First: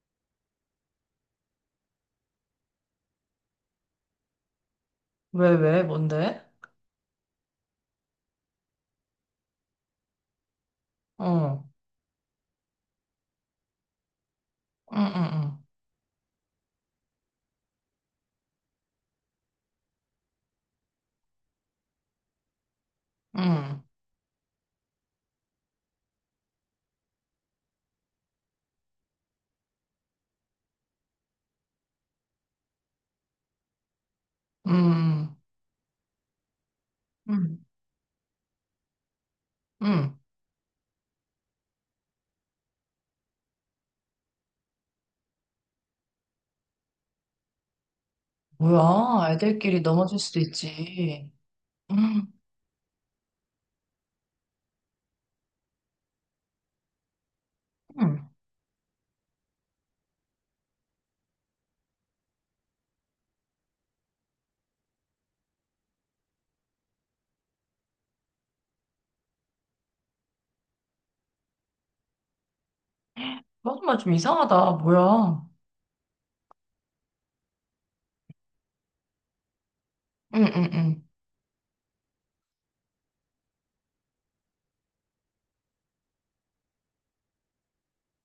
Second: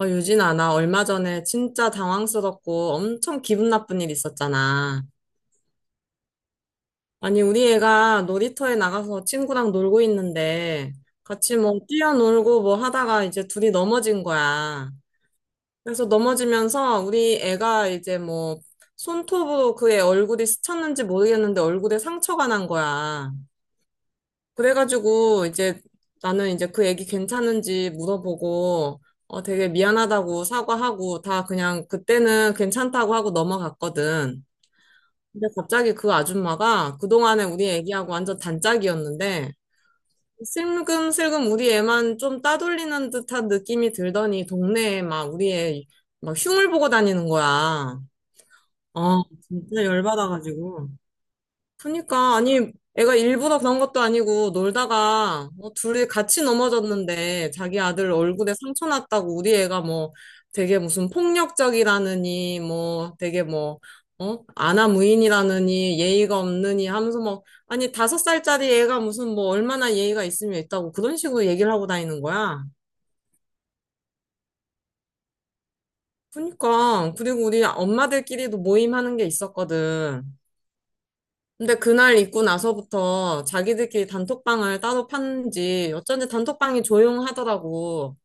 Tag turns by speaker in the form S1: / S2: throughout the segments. S1: 유진아, 나 얼마 전에 진짜 당황스럽고 엄청 기분 나쁜 일 있었잖아.
S2: 왜, 왜, 뭔데?
S1: 아니, 우리 애가 놀이터에 나가서 친구랑 놀고 있는데 같이
S2: 어,
S1: 뭐 뛰어놀고 뭐 하다가 이제 둘이 넘어진 거야.
S2: 응, 응,
S1: 그래서 넘어지면서 우리 애가 이제 뭐 손톱으로 그의 얼굴이 스쳤는지 모르겠는데 얼굴에 상처가 난 거야.
S2: 응, 응,
S1: 그래가지고 이제 나는 이제 그 애기 괜찮은지 물어보고 되게 미안하다고 사과하고 다 그냥 그때는 괜찮다고 하고 넘어갔거든.
S2: 응,
S1: 근데 갑자기 그 아줌마가 그동안에
S2: 응,
S1: 우리 애기하고 완전 단짝이었는데
S2: 응.
S1: 슬금슬금 우리 애만 좀 따돌리는 듯한 느낌이 들더니 동네에 막 우리 애 막 흉을 보고 다니는 거야.
S2: 뭐야, 애들끼리
S1: 진짜
S2: 넘어질 수도
S1: 열받아가지고.
S2: 있지. 응,
S1: 그니까, 아니, 애가 일부러 그런 것도 아니고, 놀다가, 뭐, 둘이 같이 넘어졌는데, 자기 아들
S2: 응.
S1: 얼굴에 상처 났다고, 우리 애가 뭐, 되게 무슨 폭력적이라느니, 뭐, 되게 뭐, 어? 아나무인이라느니, 예의가 없느니 하면서 뭐, 아니, 5살짜리 애가 무슨 뭐, 얼마나 예의가 있으면 있다고, 그런 식으로 얘기를 하고 다니는 거야.
S2: 정말 좀 이상하다, 뭐야.
S1: 그니까, 그리고 우리 엄마들끼리도 모임하는 게 있었거든.
S2: 응, 응, 응.
S1: 근데 그날 입고 나서부터 자기들끼리 단톡방을 따로 팠는지 어쩐지 단톡방이 조용하더라고.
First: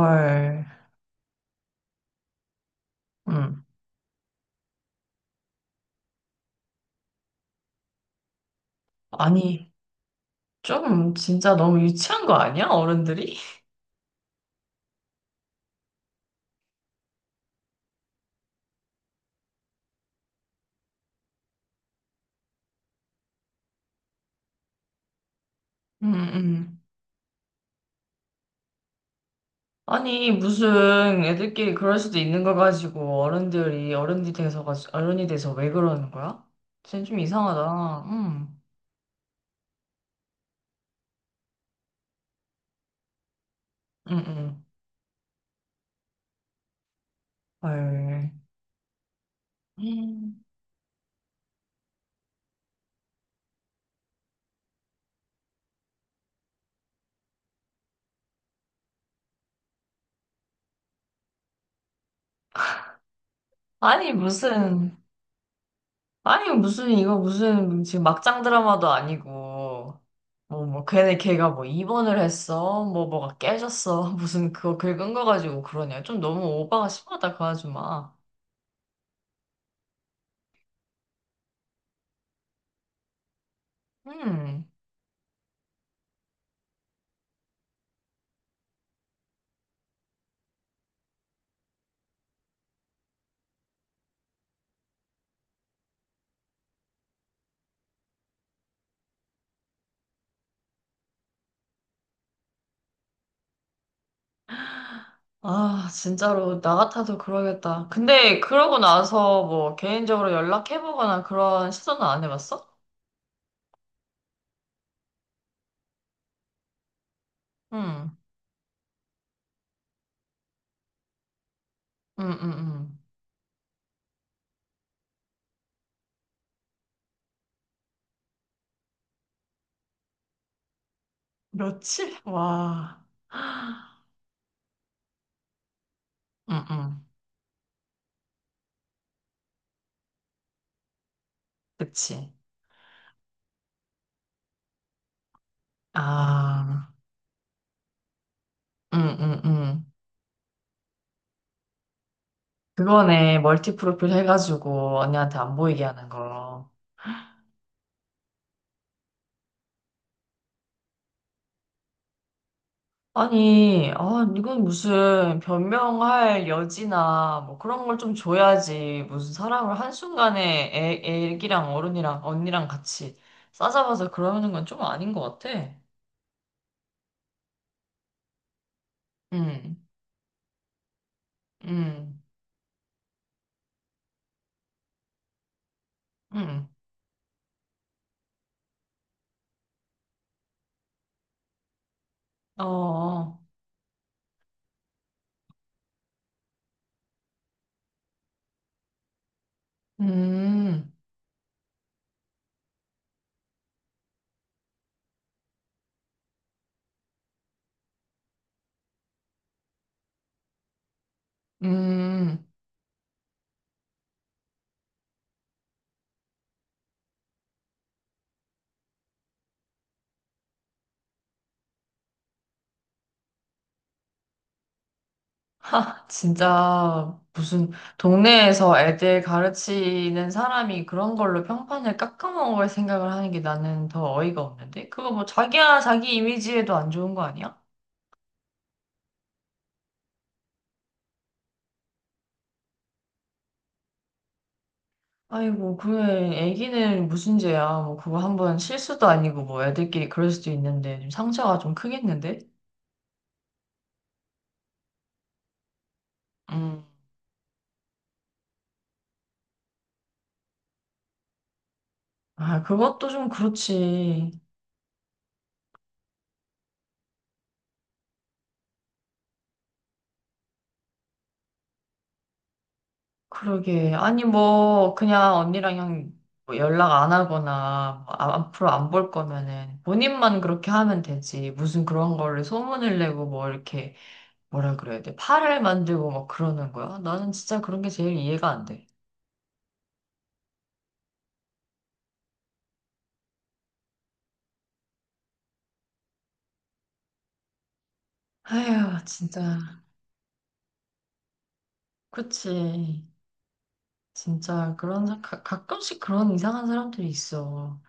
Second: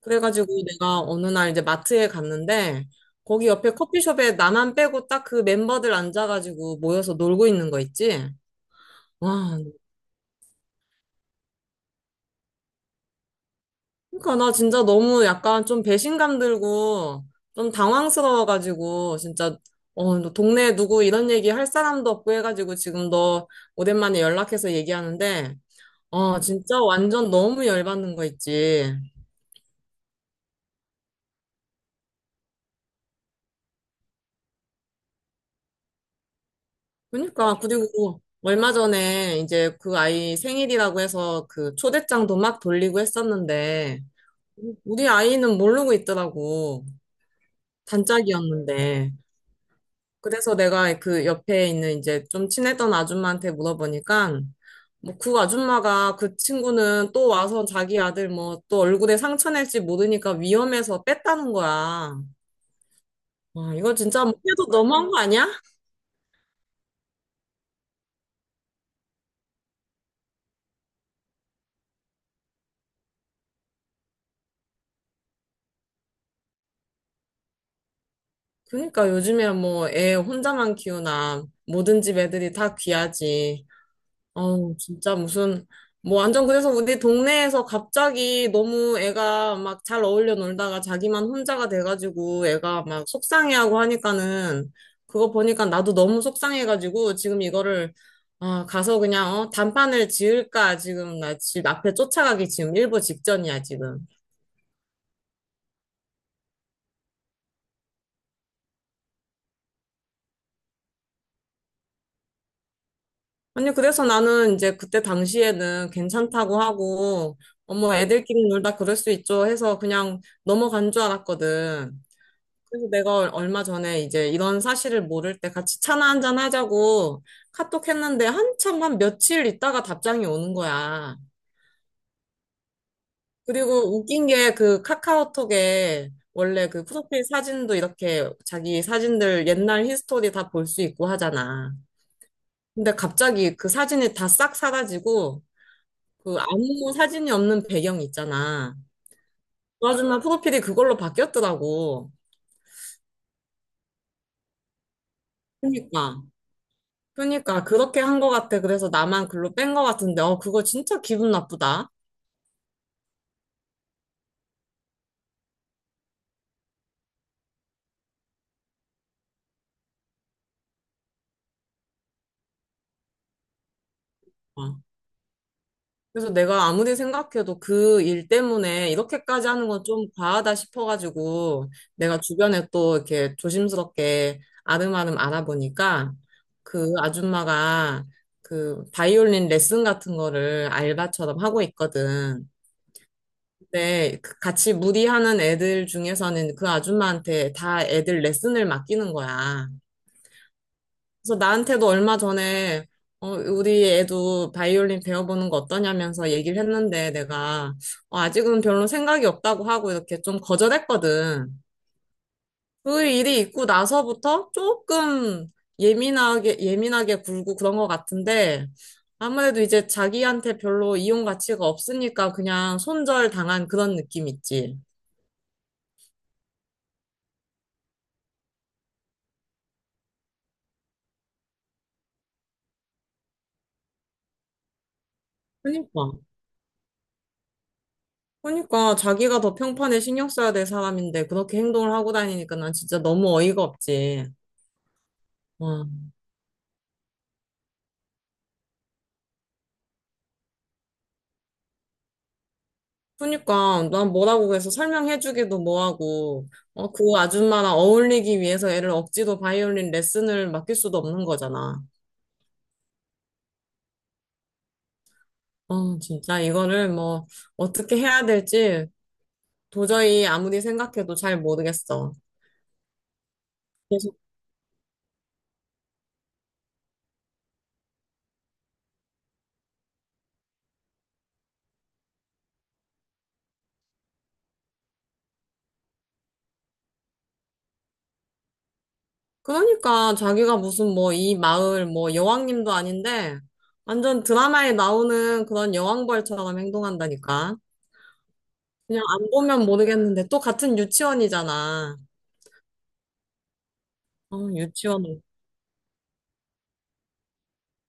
S1: 그래가지고 내가 어느 날 이제 마트에 갔는데 거기
S2: 응.
S1: 옆에 커피숍에 나만 빼고 딱 그 멤버들 앉아가지고 모여서 놀고 있는 거 있지? 와,
S2: 아니, 좀 진짜 너무 유치한 거 아니야, 어른들이?
S1: 그러니까 나 진짜 너무 약간 좀 배신감 들고 좀 당황스러워가지고 진짜 너 동네에 누구 이런 얘기 할 사람도 없고 해가지고 지금 너 오랜만에 연락해서 얘기하는데
S2: 응, 응.
S1: 진짜 완전 너무 열받는 거 있지.
S2: 아니, 무슨 애들끼리 그럴 수도 있는 거 가지고 어른들이 어른이 돼서, 어른이 돼서 왜 그러는 거야? 쟤좀
S1: 그러니까,
S2: 이상하다.
S1: 그리고
S2: 응,
S1: 얼마 전에 이제 그 아이 생일이라고 해서 그 초대장도 막 돌리고 했었는데,
S2: 응, 응.
S1: 우리 아이는 모르고 있더라고.
S2: 헐.
S1: 단짝이었는데.
S2: 음.
S1: 그래서 내가 그 옆에 있는 이제 좀 친했던 아줌마한테 물어보니까, 뭐 그 아줌마가 그 친구는 또 와서 자기 아들 뭐 또 얼굴에 상처 낼지 모르니까 위험해서 뺐다는 거야. 와, 이거
S2: 아니,
S1: 진짜 뭐 해도
S2: 무슨,
S1: 너무한 거 아니야?
S2: 아니, 무슨, 이거 무슨, 지금 막장 드라마도 아니고, 뭐, 뭐, 걔네 걔가 뭐 입원을 했어, 뭐, 뭐가 깨졌어, 무슨 그거 긁은 거 가지고 그러냐. 좀 너무 오바가 심하다, 그 아줌마.
S1: 그러니까 요즘에 뭐 애 혼자만 키우나 모든 집 애들이 다 귀하지.
S2: 음.
S1: 어우, 진짜 무슨 뭐 완전 그래서 우리 동네에서 갑자기 너무 애가 막 잘 어울려 놀다가 자기만 혼자가 돼가지고 애가 막 속상해하고 하니까는 그거 보니까 나도 너무 속상해가지고 지금 이거를 아, 가서 그냥 단판을 지을까 지금 나 집 앞에 쫓아가기 지금 일보 직전이야 지금.
S2: 아, 진짜로, 나 같아도 그러겠다. 근데, 그러고 나서 뭐, 개인적으로 연락해보거나 그런 시도는 안 해봤어?
S1: 아니, 그래서 나는 이제 그때 당시에는 괜찮다고 하고, 어머,
S2: 음,
S1: 애들끼리 놀다 그럴 수 있죠 해서 그냥 넘어간 줄 알았거든.
S2: 음, 음,
S1: 그래서
S2: 음.
S1: 내가 얼마 전에 이제 이런 사실을 모를 때 같이 차나 한잔 하자고 카톡 했는데 한참 한 며칠 있다가 답장이 오는 거야.
S2: 며칠? 와.
S1: 그리고 웃긴 게 그 카카오톡에
S2: 음,
S1: 원래 그
S2: 음.
S1: 프로필 사진도 이렇게 자기 사진들 옛날 히스토리 다 볼 수 있고 하잖아.
S2: 그치.
S1: 근데 갑자기 그 사진이 다 싹 사라지고, 그
S2: 아,
S1: 아무 사진이 없는 배경 있잖아.
S2: 응응응.
S1: 그 아줌마 프로필이 그걸로 바뀌었더라고.
S2: 그거네. 멀티 프로필 해가지고 언니한테 안 보이게 하는
S1: 그니까.
S2: 거.
S1: 그니까 그렇게 한 것 같아. 그래서 나만 글로 뺀 것 같은데, 그거 진짜 기분 나쁘다.
S2: 아니, 아, 이건 무슨 변명할 여지나 뭐 그런 걸 좀 줘야지. 무슨 사람을 한순간에 애, 애기랑 어른이랑 언니랑 같이 싸잡아서 그러는 건 좀
S1: 어.
S2: 아닌 것 같아.
S1: 그래서 내가 아무리 생각해도 그 일 때문에 이렇게까지 하는
S2: 응,
S1: 건 좀 과하다 싶어가지고, 내가
S2: 음,
S1: 주변에 또 이렇게 조심스럽게 아름아름 알아보니까,
S2: 음.
S1: 그 아줌마가 그 바이올린 레슨 같은 거를 알바처럼 하고 있거든.
S2: 어,
S1: 네, 그 같이 무리하는 애들 중에서는 그 아줌마한테 다 애들 레슨을 맡기는 거야.
S2: 음,
S1: 그래서 나한테도 얼마 전에 우리 애도 바이올린 배워보는 거 어떠냐면서 얘기를 했는데 내가 아직은 별로 생각이 없다고 하고 이렇게 좀 거절했거든.
S2: 음.
S1: 그 일이 있고 나서부터 조금 예민하게, 예민하게 굴고 그런 것 같은데 아무래도 이제 자기한테 별로 이용 가치가 없으니까 그냥 손절 당한 그런 느낌 있지.
S2: 하, 진짜 무슨 동네에서 애들 가르치는 사람이 그런 걸로 평판을 깎아먹을 생각을 하는 게 나는 더 어이가 없는데? 그거 뭐 자기야
S1: 그니까.
S2: 자기 이미지에도 안 좋은 거 아니야?
S1: 그러니까 자기가 더 평판에 신경 써야 될 사람인데 그렇게 행동을 하고 다니니까 난 진짜 너무 어이가 없지.
S2: 아이고,
S1: 어.
S2: 그래, 애기는 무슨 죄야. 뭐 그거 한번 실수도 아니고 뭐 애들끼리 그럴 수도 있는데 좀 상처가 좀 크겠는데?
S1: 그러니까 난 뭐라고 해서 설명해주기도 뭐하고
S2: 음.
S1: 그 아줌마랑 어울리기 위해서 애를 억지로 바이올린 레슨을 맡길 수도 없는 거잖아.
S2: 아, 그것도 좀 그렇지.
S1: 진짜 이거를 뭐 어떻게 해야 될지 도저히 아무리 생각해도 잘 모르겠어.
S2: 그러게. 아니, 뭐, 그냥 언니랑 형뭐 연락 안 하거나, 뭐 앞으로 안 볼 거면은, 본인만 그렇게 하면 되지. 무슨 그런 거를 소문을 내고, 뭐, 이렇게, 뭐라 그래야 돼. 팔을 만들고 막 그러는 거야. 나는 진짜 그런 게 제일 이해가 안 돼.
S1: 그러니까 자기가 무슨 뭐 이 마을 뭐 여왕님도 아닌데 완전 드라마에 나오는 그런 여왕벌처럼 행동한다니까. 그냥
S2: 아휴,
S1: 안
S2: 진짜.
S1: 보면 모르겠는데 또 같은 유치원이잖아.
S2: 그치.
S1: 어,
S2: 진짜, 그런,
S1: 유치원.
S2: 가, 가끔씩 그런 이상한 사람들이 있어.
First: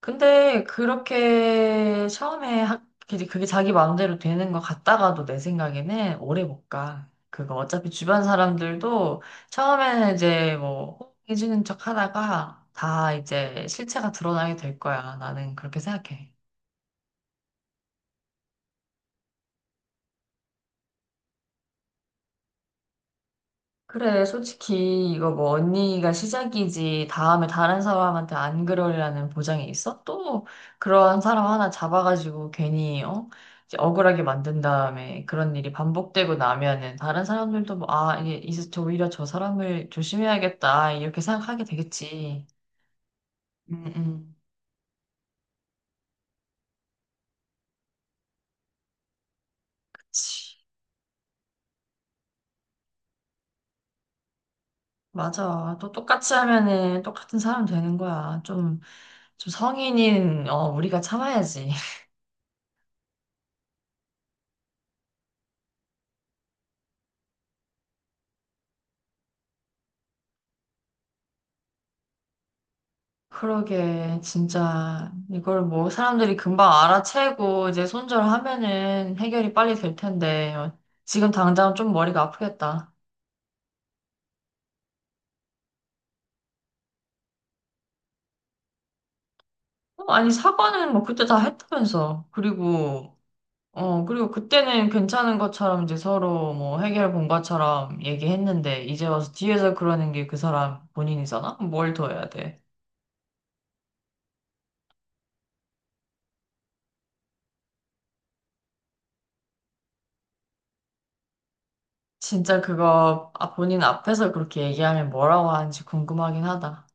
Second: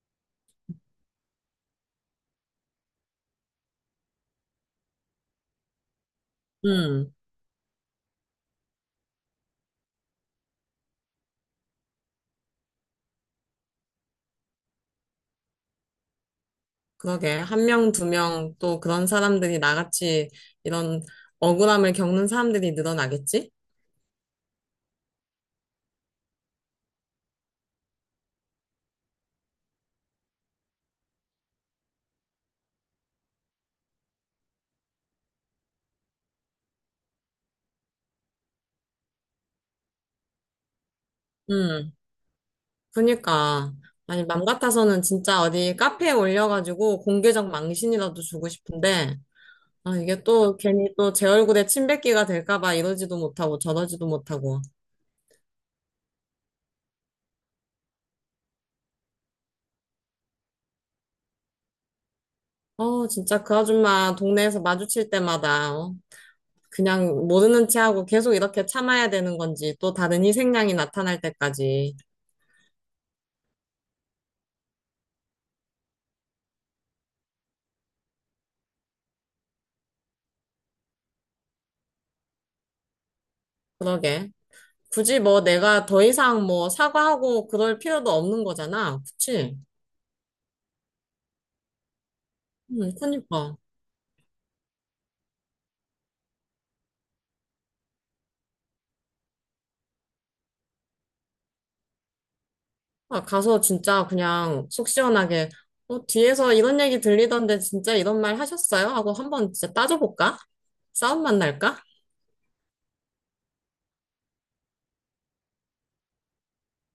S2: 근데 그렇게 처음에 학, 그게 자기 마음대로 되는 것 같다가도 내 생각에는 오래 못 가.
S1: 음,
S2: 그거 어차피 주변 사람들도 처음에는 이제 뭐 호응해주는 척 하다가 다 이제 실체가 드러나게 될 거야. 나는 그렇게 생각해.
S1: 그러게. 1명, 2명 또 그런 사람들이 나같이 이런 억울함을 겪는 사람들이 늘어나겠지?
S2: 그래, 솔직히 이거 뭐 언니가 시작이지 다음에 다른 사람한테 안 그러리라는 보장이 있어? 또 그런 사람 하나 잡아가지고 괜히, 어? 이제 억울하게 만든 다음에 그런 일이 반복되고 나면은 다른 사람들도 뭐, 아, 이게 이제 저 오히려 저 사람을 조심해야겠다 이렇게 생각하게
S1: 음,
S2: 되겠지.
S1: 그니까.
S2: 음,
S1: 아니,
S2: 음.
S1: 맘 같아서는 진짜 어디 카페에 올려가지고 공개적 망신이라도 주고 싶은데 아, 이게
S2: 그치.
S1: 또 괜히 또 제 얼굴에 침 뱉기가 될까 봐 이러지도 못하고 저러지도 못하고.
S2: 맞아. 또 똑같이 하면은 똑같은 사람 되는 거야. 좀, 좀 성인인, 어, 우리가 참아야지.
S1: 진짜 그 아줌마 동네에서 마주칠 때마다 그냥 모르는 체하고 계속 이렇게 참아야 되는 건지 또 다른 희생양이 나타날 때까지.
S2: 그러게, 진짜. 이걸 뭐 사람들이 금방 알아채고 이제 손절하면은 해결이 빨리 될 텐데, 어, 지금 당장 좀 머리가 아프겠다.
S1: 그러게. 굳이 뭐 내가 더 이상 뭐 사과하고 그럴 필요도 없는 거잖아. 그치?
S2: 어, 아니, 사과는 뭐 그때 다 했다면서. 그리고,
S1: 그니까.
S2: 어, 그리고 그때는 괜찮은 것처럼 이제 서로 뭐 해결 본 것처럼 얘기했는데, 이제 와서 뒤에서 그러는 게 그 사람 본인이잖아? 뭘 더 해야 돼?
S1: 아, 가서 진짜 그냥 속 시원하게 뒤에서 이런 얘기 들리던데 진짜 이런 말 하셨어요? 하고 한번 진짜 따져볼까? 싸움만 날까?
S2: 진짜 그거, 아, 본인 앞에서 그렇게 얘기하면 뭐라고 하는지 궁금하긴 하다.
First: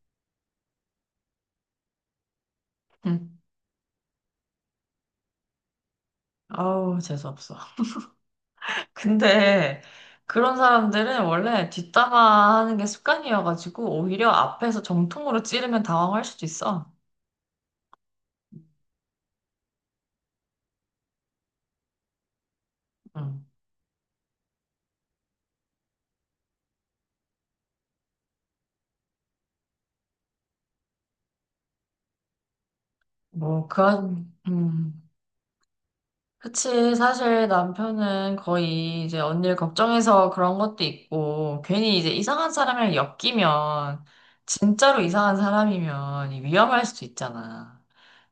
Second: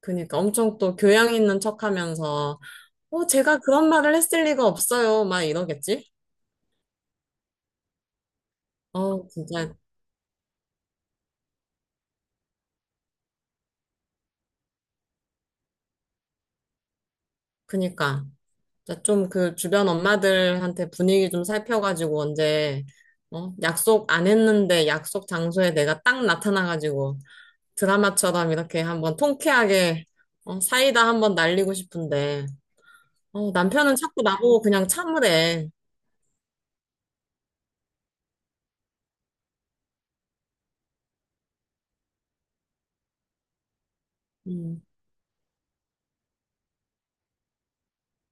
S1: 그니까 엄청 또 교양 있는 척하면서
S2: 응.
S1: 제가 그런 말을 했을 리가 없어요 막 이러겠지?
S2: 아우, 재수없어.
S1: 어 진짜
S2: 근데 그런 사람들은 원래 뒷담화 하는 게 습관이어가지고 오히려 앞에서 정통으로 찌르면 당황할 수도 있어.
S1: 그니까 좀 그 주변 엄마들한테 분위기 좀 살펴가지고 언제
S2: 응.
S1: 약속 안 했는데 약속 장소에 내가 딱 나타나가지고 드라마처럼 이렇게 한번 통쾌하게 사이다 한번 날리고 싶은데
S2: 뭐, 그,
S1: 남편은 자꾸
S2: 한-
S1: 나보고 그냥 참으래.
S2: 그치. 사실 남편은 거의 이제 언니를 걱정해서 그런 것도 있고, 괜히 이제 이상한 사람이랑 엮이면,
S1: 음
S2: 진짜로 이상한 사람이면 위험할 수도 있잖아.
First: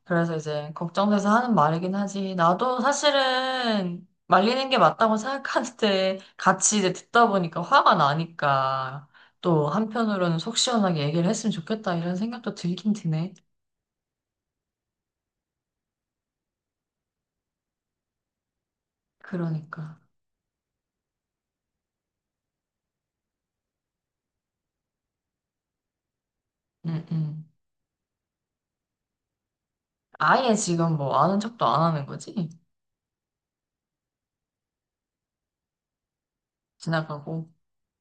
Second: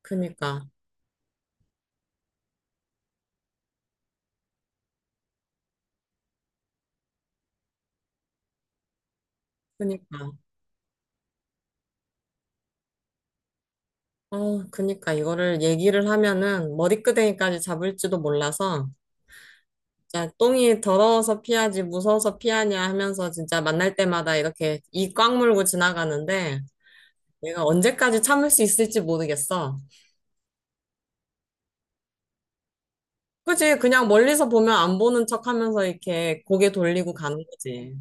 S2: 그래서
S1: 그니까
S2: 이제 걱정돼서 하는 말이긴 하지. 나도 사실은 말리는 게 맞다고 생각하는데 같이 이제 듣다 보니까 화가 나니까 또
S1: 그니까
S2: 한편으로는 속 시원하게 얘기를 했으면 좋겠다 이런 생각도 들긴 드네.
S1: 그니까 이거를 얘기를 하면은 머리끄댕이까지 잡을지도 몰라서
S2: 그러니까.
S1: 진짜 똥이 더러워서 피하지 무서워서 피하냐 하면서 진짜 만날 때마다 이렇게 이 꽉 물고 지나가는데
S2: 응, 응.
S1: 내가 언제까지 참을 수 있을지 모르겠어.
S2: 아예 지금 뭐 아는 척도 안 하는 거지?
S1: 그지? 그냥 멀리서 보면 안 보는 척 하면서 이렇게 고개 돌리고 가는
S2: 지나가고.
S1: 거지.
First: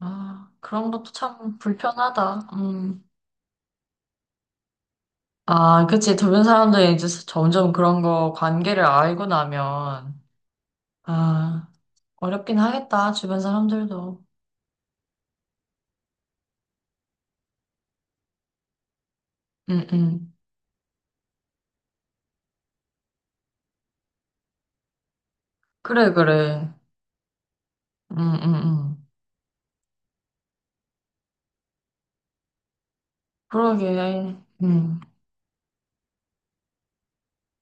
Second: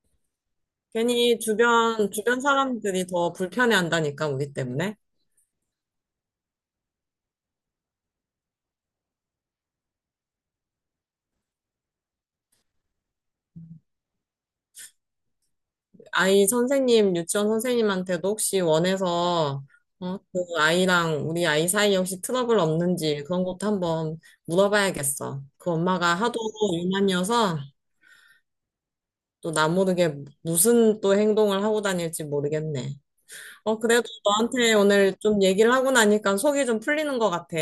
S2: 아, 그런 것도
S1: 괜히
S2: 참
S1: 주변
S2: 불편하다. 음.
S1: 사람들이 더 불편해 한다니까, 우리 때문에.
S2: 아, 그치. 주변 사람들이 이제 점점 그런 거 관계를 알고 나면, 아, 어렵긴 하겠다, 주변 사람들도.
S1: 아이 선생님, 유치원 선생님한테도 혹시 원해서,
S2: 응, 응.
S1: 그 아이랑 우리 아이 사이에 혹시 트러블 없는지 그런 것도 한번 물어봐야겠어. 그
S2: 그래,
S1: 엄마가 하도
S2: 그래.
S1: 유난이어서
S2: 응, 응, 응.
S1: 또 나 모르게 무슨 또 행동을 하고 다닐지 모르겠네. 그래도
S2: 그러게.
S1: 너한테
S2: 응.
S1: 오늘 좀 얘기를 하고 나니까 속이 좀 풀리는 것 같아.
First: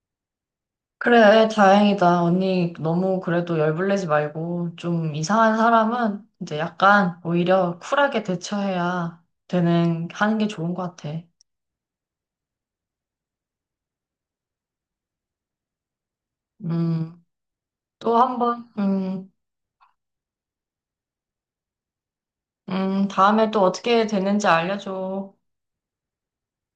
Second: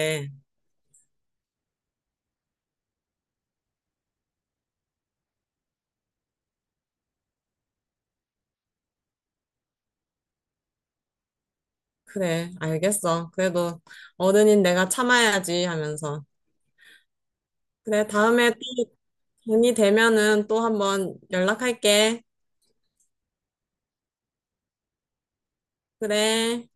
S2: 그래, 다행이다. 언니, 너무 그래도 열불내지 말고, 좀 이상한 사람은 이제 약간 오히려 쿨하게 대처해야 되는, 하는 게 좋은 것 같아.
S1: 그래, 알겠어. 그래도 어른인 내가 참아야지 하면서.
S2: 음,
S1: 그래,
S2: 또 한
S1: 다음에
S2: 번,
S1: 또 돈이 되면은 또 한번 연락할게.
S2: 다음에 또 어떻게 되는지 알려줘.
S1: 그래.